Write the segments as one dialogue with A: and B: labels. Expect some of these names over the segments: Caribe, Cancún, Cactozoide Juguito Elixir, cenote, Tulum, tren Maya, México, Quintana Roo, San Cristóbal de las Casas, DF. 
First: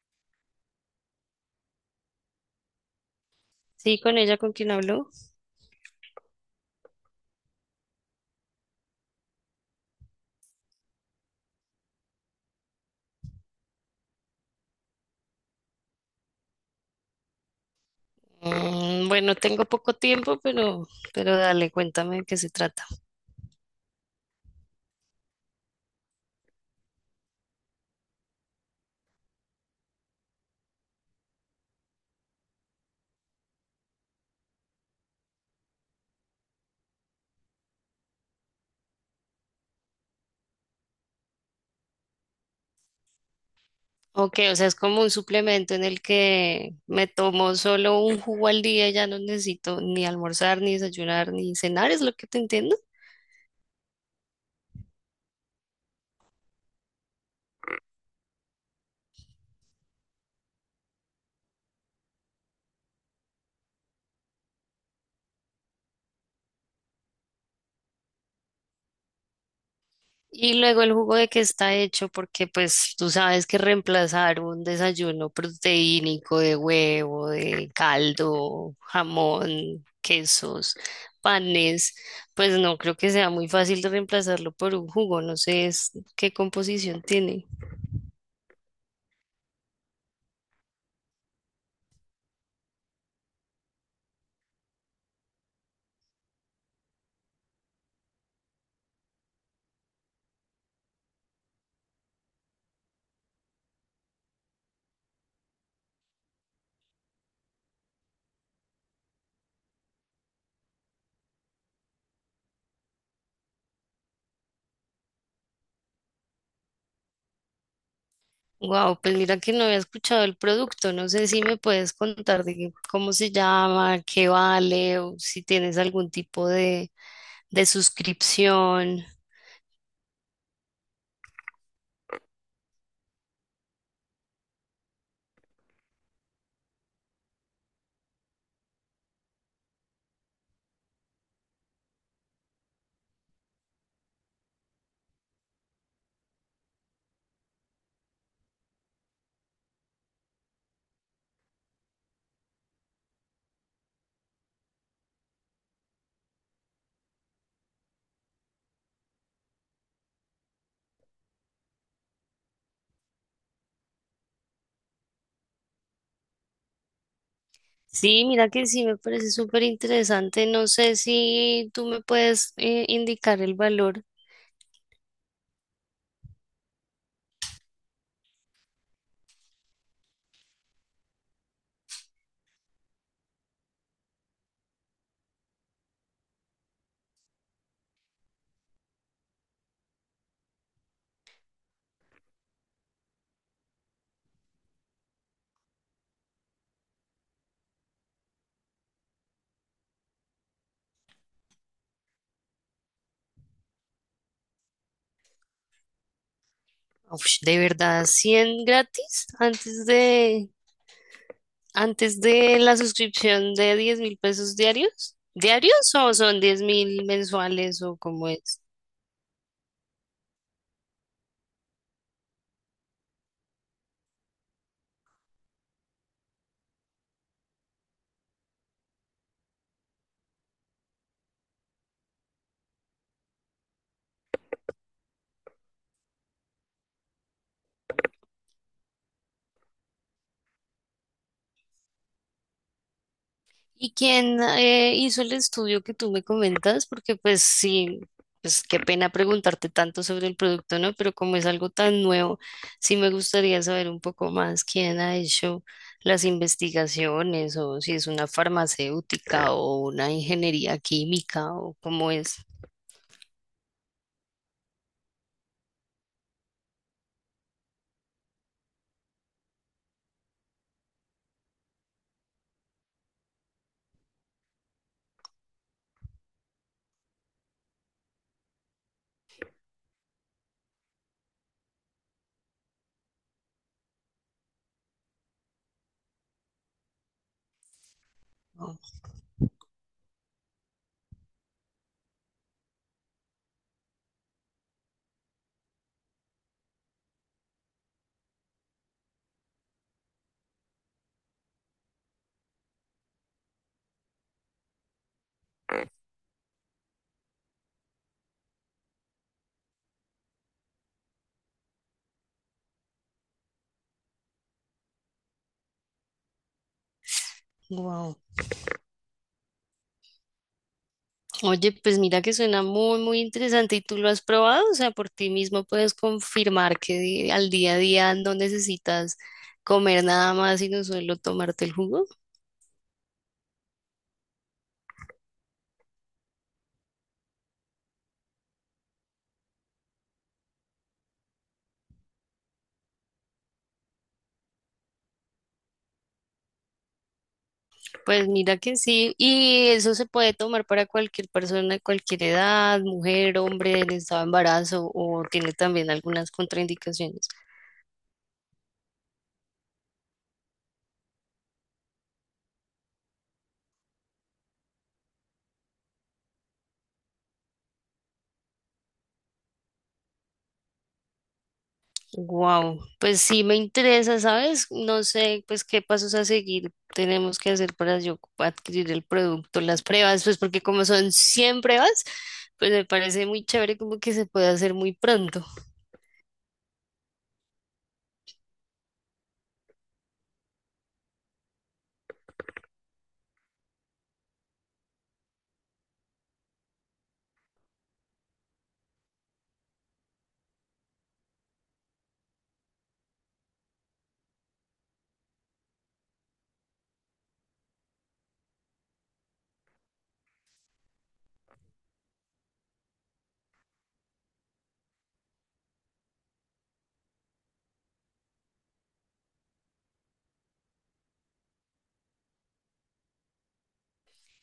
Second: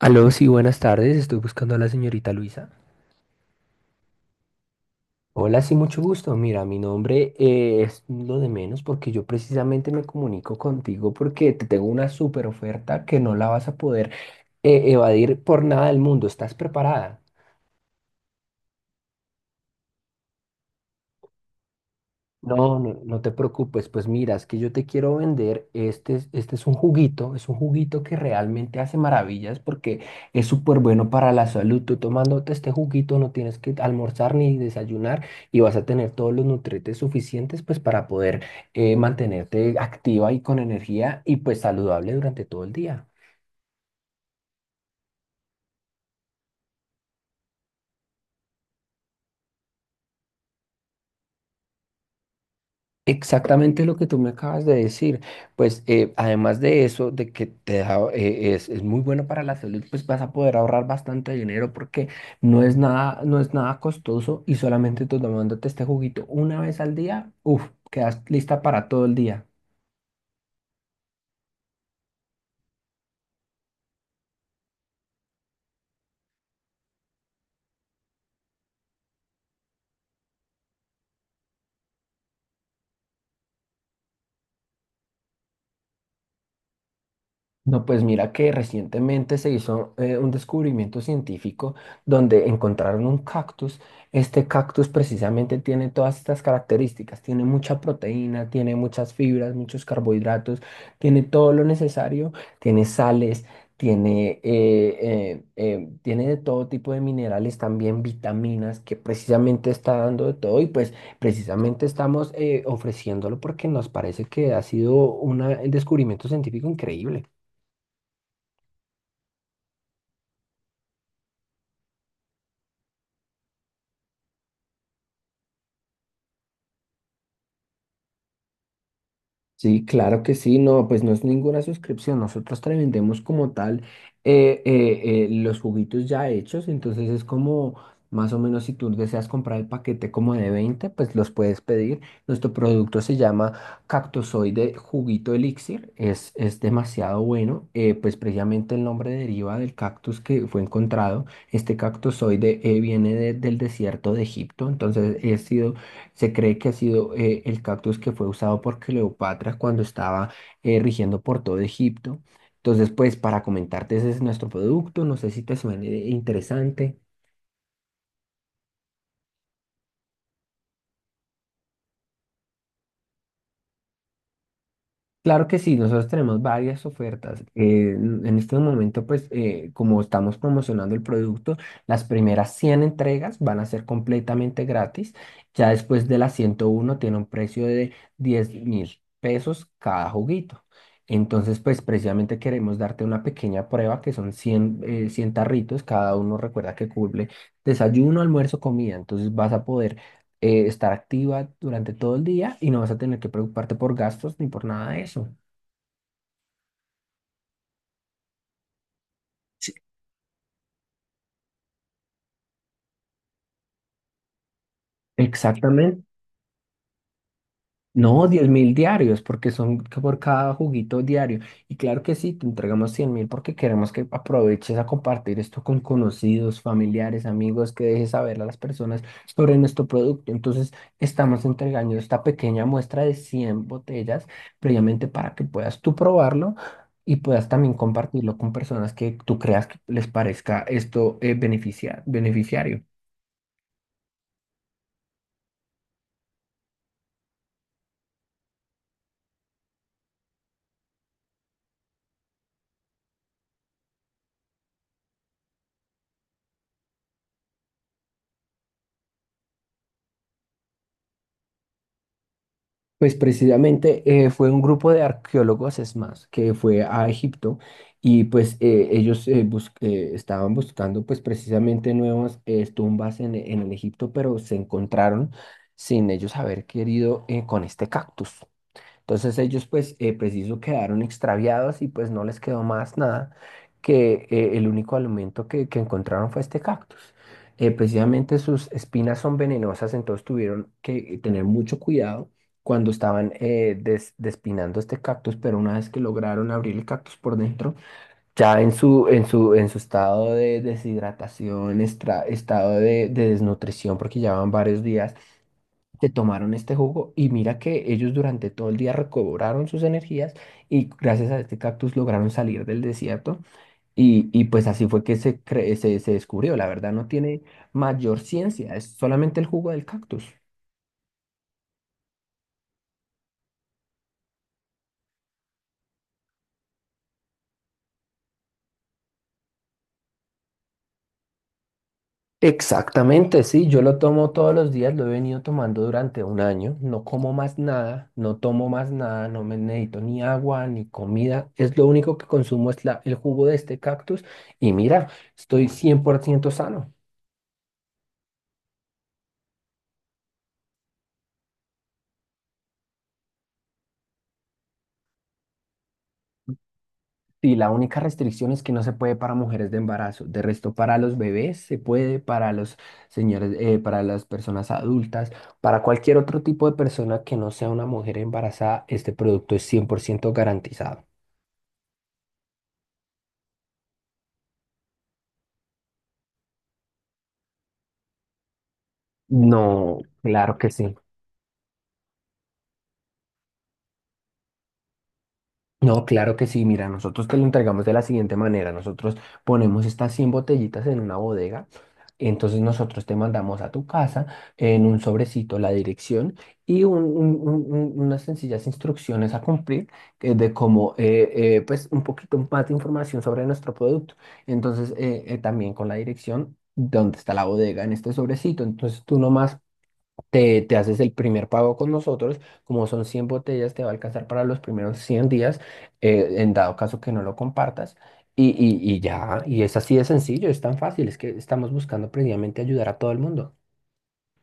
A: Aló, sí, buenas tardes. Estoy buscando a la señorita Luisa.
B: Sí, con ella, con quien habló.
A: Hola, sí, mucho gusto. Mira, mi nombre es lo de menos, porque yo precisamente me comunico contigo porque te tengo una super oferta que no la vas a poder evadir por nada del mundo. ¿Estás preparada?
B: Bueno, tengo poco tiempo, pero dale, cuéntame de qué se
A: No,
B: trata.
A: no, no te preocupes, pues mira, es que yo te quiero vender, este, este es un juguito que realmente hace maravillas porque es súper bueno para la salud. Tú tomándote este juguito no tienes que almorzar ni desayunar, y vas a tener todos los nutrientes suficientes pues para poder mantenerte activa y con energía y pues saludable durante todo el día.
B: Ok, o sea, es como un suplemento en el que me tomo solo un jugo al día, ya no necesito ni almorzar, ni desayunar, ni cenar, es lo que te entiendo.
A: Exactamente lo que tú me acabas de decir. Pues además de eso, de que te da, es muy bueno para la salud, pues vas a poder ahorrar bastante dinero porque no es nada, no es nada costoso, y solamente tú tomándote este juguito una vez al día, uff, quedas lista para todo el día.
B: Y luego el jugo de qué está hecho, porque pues tú sabes que reemplazar un desayuno proteínico de huevo, de caldo, jamón, quesos, panes, pues no creo que sea muy fácil de reemplazarlo por un jugo, no sé qué composición tiene.
A: No, pues mira que recientemente se hizo un descubrimiento científico donde encontraron un cactus. Este cactus precisamente tiene todas estas características. Tiene mucha proteína, tiene muchas fibras, muchos carbohidratos, tiene todo lo necesario, tiene sales, tiene, tiene de todo tipo de minerales, también vitaminas, que precisamente está dando de todo. Y pues precisamente estamos ofreciéndolo porque nos parece que ha sido un descubrimiento científico increíble.
B: Wow, pues mira que no había escuchado el producto, no sé si me puedes contar de cómo se llama, qué vale, o si tienes algún tipo de suscripción.
A: Sí, claro que sí, no, pues no es ninguna suscripción, nosotros te vendemos como tal los juguitos ya hechos, entonces es como más o menos, si tú deseas comprar el paquete como de 20, pues los puedes pedir. Nuestro producto se llama Cactozoide Juguito Elixir, es demasiado bueno, pues precisamente el nombre deriva del cactus que fue encontrado. Este cactozoide viene del desierto de Egipto, entonces ha sido, se cree que ha sido el cactus que fue usado por Cleopatra cuando estaba rigiendo por todo Egipto. Entonces, pues para comentarte, ese es nuestro producto. No sé si te suene interesante.
B: Sí, mira que sí me parece súper interesante. No sé si tú me puedes indicar el valor.
A: Claro que sí, nosotros tenemos varias ofertas. En este momento, pues, como estamos promocionando el producto, las primeras 100 entregas van a ser completamente gratis. Ya después de las 101 tiene un precio de 10 mil pesos cada juguito. Entonces, pues, precisamente queremos darte una pequeña prueba que son 100 100 tarritos. Cada uno recuerda que cubre desayuno, almuerzo, comida. Entonces, vas a poder estar activa durante todo el día y no vas a tener que preocuparte por gastos ni por nada de eso.
B: Uf, ¿de verdad 100 gratis antes de la suscripción de 10.000 pesos diarios? ¿Diarios
A: Exactamente.
B: o son 10.000 mensuales o
A: No,
B: cómo
A: 10
B: es?
A: mil diarios, porque son por cada juguito diario. Y claro que sí, te entregamos 100 mil porque queremos que aproveches a compartir esto con conocidos, familiares, amigos, que dejes saber a las personas sobre nuestro producto. Entonces, estamos entregando esta pequeña muestra de 100 botellas previamente para que puedas tú probarlo y puedas también compartirlo con personas que tú creas que les parezca esto beneficiario.
B: ¿Y quién hizo el estudio que tú me comentas? Porque pues sí, pues qué pena preguntarte tanto sobre el producto, ¿no? Pero como es algo tan nuevo, sí me gustaría saber un poco más quién ha hecho las investigaciones o si es una farmacéutica o una ingeniería química o cómo es.
A: Pues precisamente fue un grupo de arqueólogos, es más, que fue a Egipto, y pues estaban buscando pues precisamente nuevas tumbas en el Egipto, pero se encontraron sin ellos haber querido, con este cactus. Entonces ellos pues preciso quedaron extraviados y pues no les quedó más nada que el único alimento que encontraron fue este cactus. Precisamente sus espinas son venenosas, entonces tuvieron que tener mucho cuidado cuando estaban despinando este cactus, pero una vez que lograron abrir el cactus por dentro, ya en su, en su, en su estado de deshidratación, estado de desnutrición, porque llevaban varios días, se tomaron este jugo y mira que ellos durante todo el día recobraron sus energías, y gracias a este cactus lograron salir del desierto, y pues así fue que se descubrió. La verdad no tiene
B: Wow.
A: mayor ciencia, es solamente el jugo del cactus.
B: Oye, pues mira que suena muy, muy interesante y tú lo has probado, o sea, por ti mismo puedes confirmar que al día a día no necesitas comer nada más, sino solo tomarte el jugo.
A: Exactamente, sí, yo lo tomo todos los días, lo he venido tomando durante un año, no como más nada, no tomo más nada, no me necesito ni agua ni comida, es lo único que consumo, es la, el jugo de este cactus y mira, estoy 100% sano.
B: Pues mira que sí, y eso se puede tomar para cualquier persona de cualquier edad, mujer, hombre, en estado de embarazo o tiene también algunas contraindicaciones.
A: Y la única restricción es que no se puede para mujeres de embarazo. De resto, para los bebés se puede, para los señores, para las personas adultas, para cualquier otro tipo de persona que no sea una mujer embarazada, este producto es 100% garantizado.
B: Wow, pues sí me interesa, ¿sabes? No sé, pues qué pasos a seguir tenemos que hacer para yo adquirir el producto, las
A: No,
B: pruebas, pues
A: claro
B: porque
A: que
B: como
A: sí.
B: son 100 pruebas, pues me parece muy chévere como que se puede hacer muy pronto.
A: No, claro que sí. Mira, nosotros te lo entregamos de la siguiente manera. Nosotros ponemos estas 100 botellitas en una bodega. Entonces nosotros te mandamos a tu casa en un sobrecito la dirección y unas sencillas instrucciones a cumplir, eh, de cómo, eh, pues un poquito más de información sobre nuestro producto. Entonces también con la dirección, dónde está la bodega en este sobrecito. Entonces tú nomás te haces el primer pago con nosotros, como son 100 botellas, te va a alcanzar para los primeros 100 días, en dado caso que no lo compartas, y ya, y es así de sencillo, es tan fácil, es que estamos buscando precisamente ayudar a todo el mundo.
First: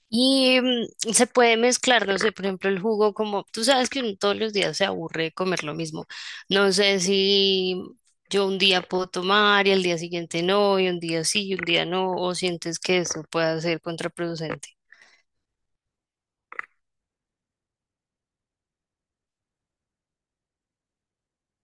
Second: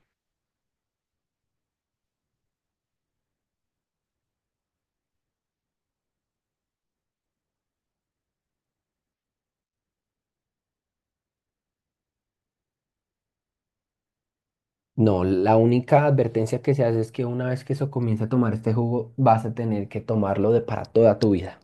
B: Y se puede mezclar, no sé, por ejemplo, el jugo como tú sabes que uno todos los días se aburre de comer lo mismo. No sé si yo un día puedo tomar y al día siguiente no, y un día sí y un día no, o sientes que eso pueda ser contraproducente.
A: No, la única advertencia que se hace es que una vez que eso comience a tomar este jugo, vas a tener que tomarlo de para toda tu vida.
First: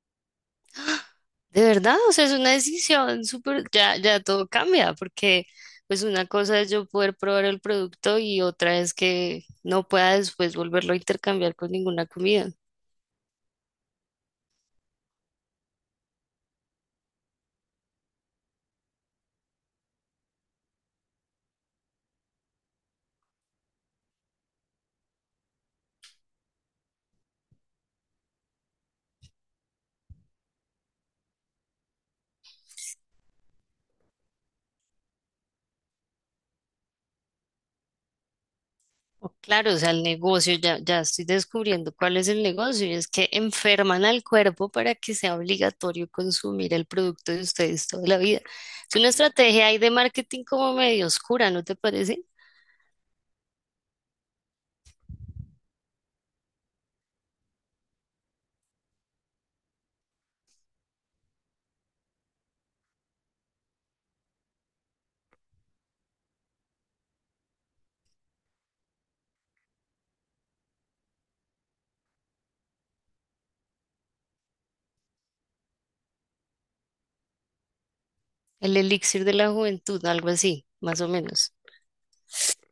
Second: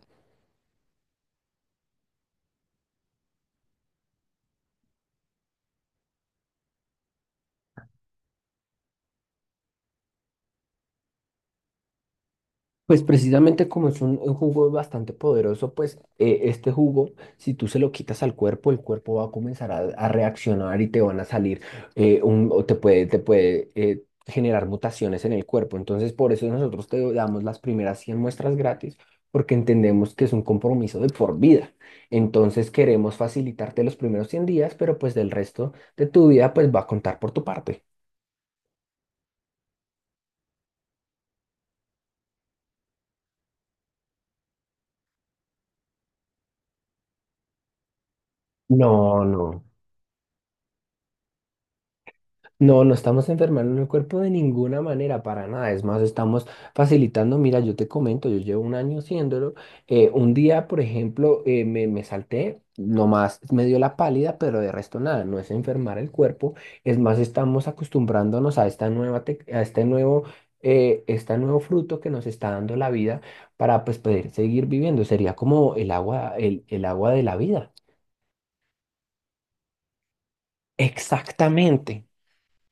B: De verdad, o sea, es una decisión súper, ya, ya todo cambia, porque pues una cosa es yo poder probar el producto y otra es que no pueda después volverlo a intercambiar con ninguna comida.
A: Pues precisamente como es un jugo bastante poderoso, pues este jugo, si tú se lo quitas al cuerpo, el cuerpo va a comenzar a reaccionar y te van a salir, te puede generar mutaciones en el cuerpo. Entonces, por eso nosotros te damos las primeras 100 muestras gratis, porque entendemos que es un compromiso de por vida. Entonces, queremos facilitarte los primeros 100 días, pero pues del resto de tu vida, pues va a contar por tu parte.
B: O claro, o sea, el negocio, ya, ya estoy descubriendo cuál es el negocio y es que enferman al cuerpo para que sea obligatorio consumir el producto de ustedes toda la vida. Es una
A: No, no.
B: estrategia ahí de marketing como medio oscura, ¿no te parece?
A: No, no estamos enfermando el cuerpo de ninguna manera, para nada. Es más, estamos facilitando. Mira, yo te comento, yo llevo un año haciéndolo. Un día, por ejemplo, me salté, nomás me dio la pálida, pero de resto nada, no es enfermar el cuerpo. Es más, estamos acostumbrándonos a esta a este nuevo fruto que nos está dando la vida para, pues, poder seguir viviendo. Sería como el agua, el agua de la vida.
B: El elixir de la juventud, algo así, más o menos.
A: Exactamente.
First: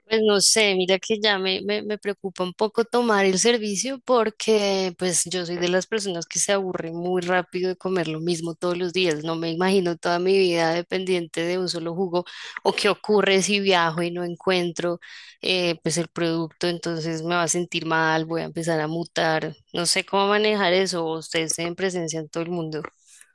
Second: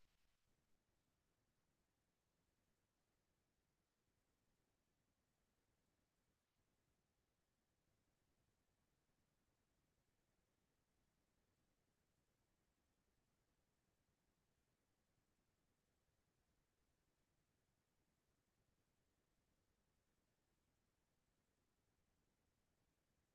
B: Pues no sé, mira que ya me preocupa un poco tomar el servicio porque pues yo soy de las personas que se aburre muy rápido de comer lo mismo todos los días. No me imagino toda mi vida dependiente de un solo jugo o qué ocurre si viajo y no encuentro pues el producto, entonces me va a sentir mal, voy a empezar a mutar. No sé cómo manejar eso, o ustedes en presencia en todo el mundo.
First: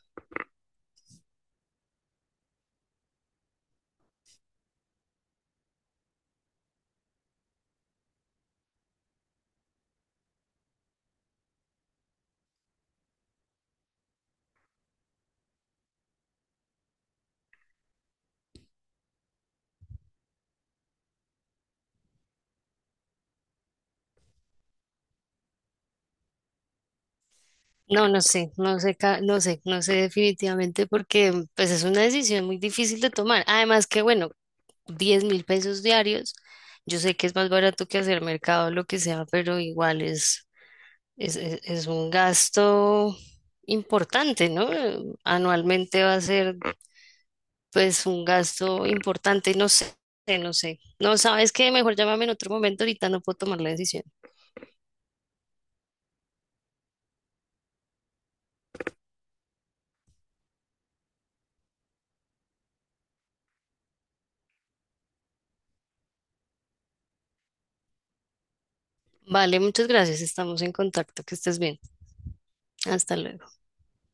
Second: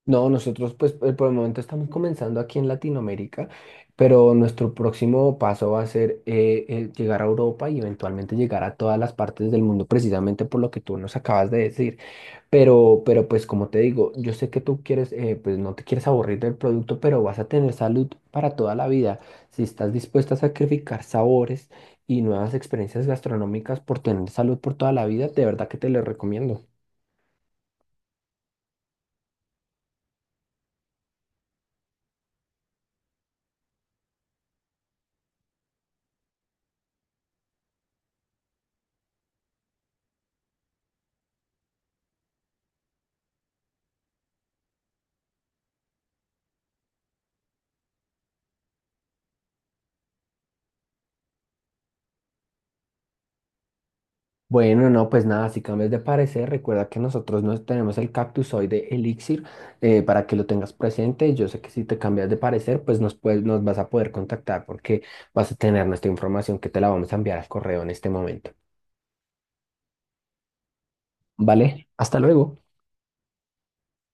A: No, nosotros pues por el momento estamos comenzando aquí en Latinoamérica, pero nuestro próximo paso va a ser llegar a Europa y eventualmente llegar a todas las partes del mundo, precisamente por lo que tú nos acabas de decir. Pero pues como te digo, yo sé que tú quieres, pues no te quieres aburrir del producto, pero vas a tener salud para toda la vida. Si estás dispuesta a sacrificar sabores y nuevas experiencias gastronómicas por tener salud por toda la vida, de verdad que te lo recomiendo.
B: No, no sé, no sé, no sé, no sé definitivamente porque pues es una decisión muy difícil de tomar. Además que bueno, 10.000 pesos diarios. Yo sé que es más barato que hacer mercado, o lo que sea, pero igual es un gasto importante, ¿no? Anualmente va a ser pues un gasto importante, no sé, no sé. No sabes qué, mejor llámame en otro momento, ahorita no puedo tomar la decisión.
A: Bueno, no, pues nada, si cambias de parecer, recuerda que nosotros no tenemos el cactus hoy de Elixir, para que lo tengas presente. Yo sé que si te cambias de parecer, pues nos vas a poder contactar porque vas a tener nuestra información, que te la vamos a enviar al correo en este momento.
B: Vale, muchas gracias, estamos en contacto, que estés bien.
A: ¿Vale? Hasta luego.
B: Hasta luego.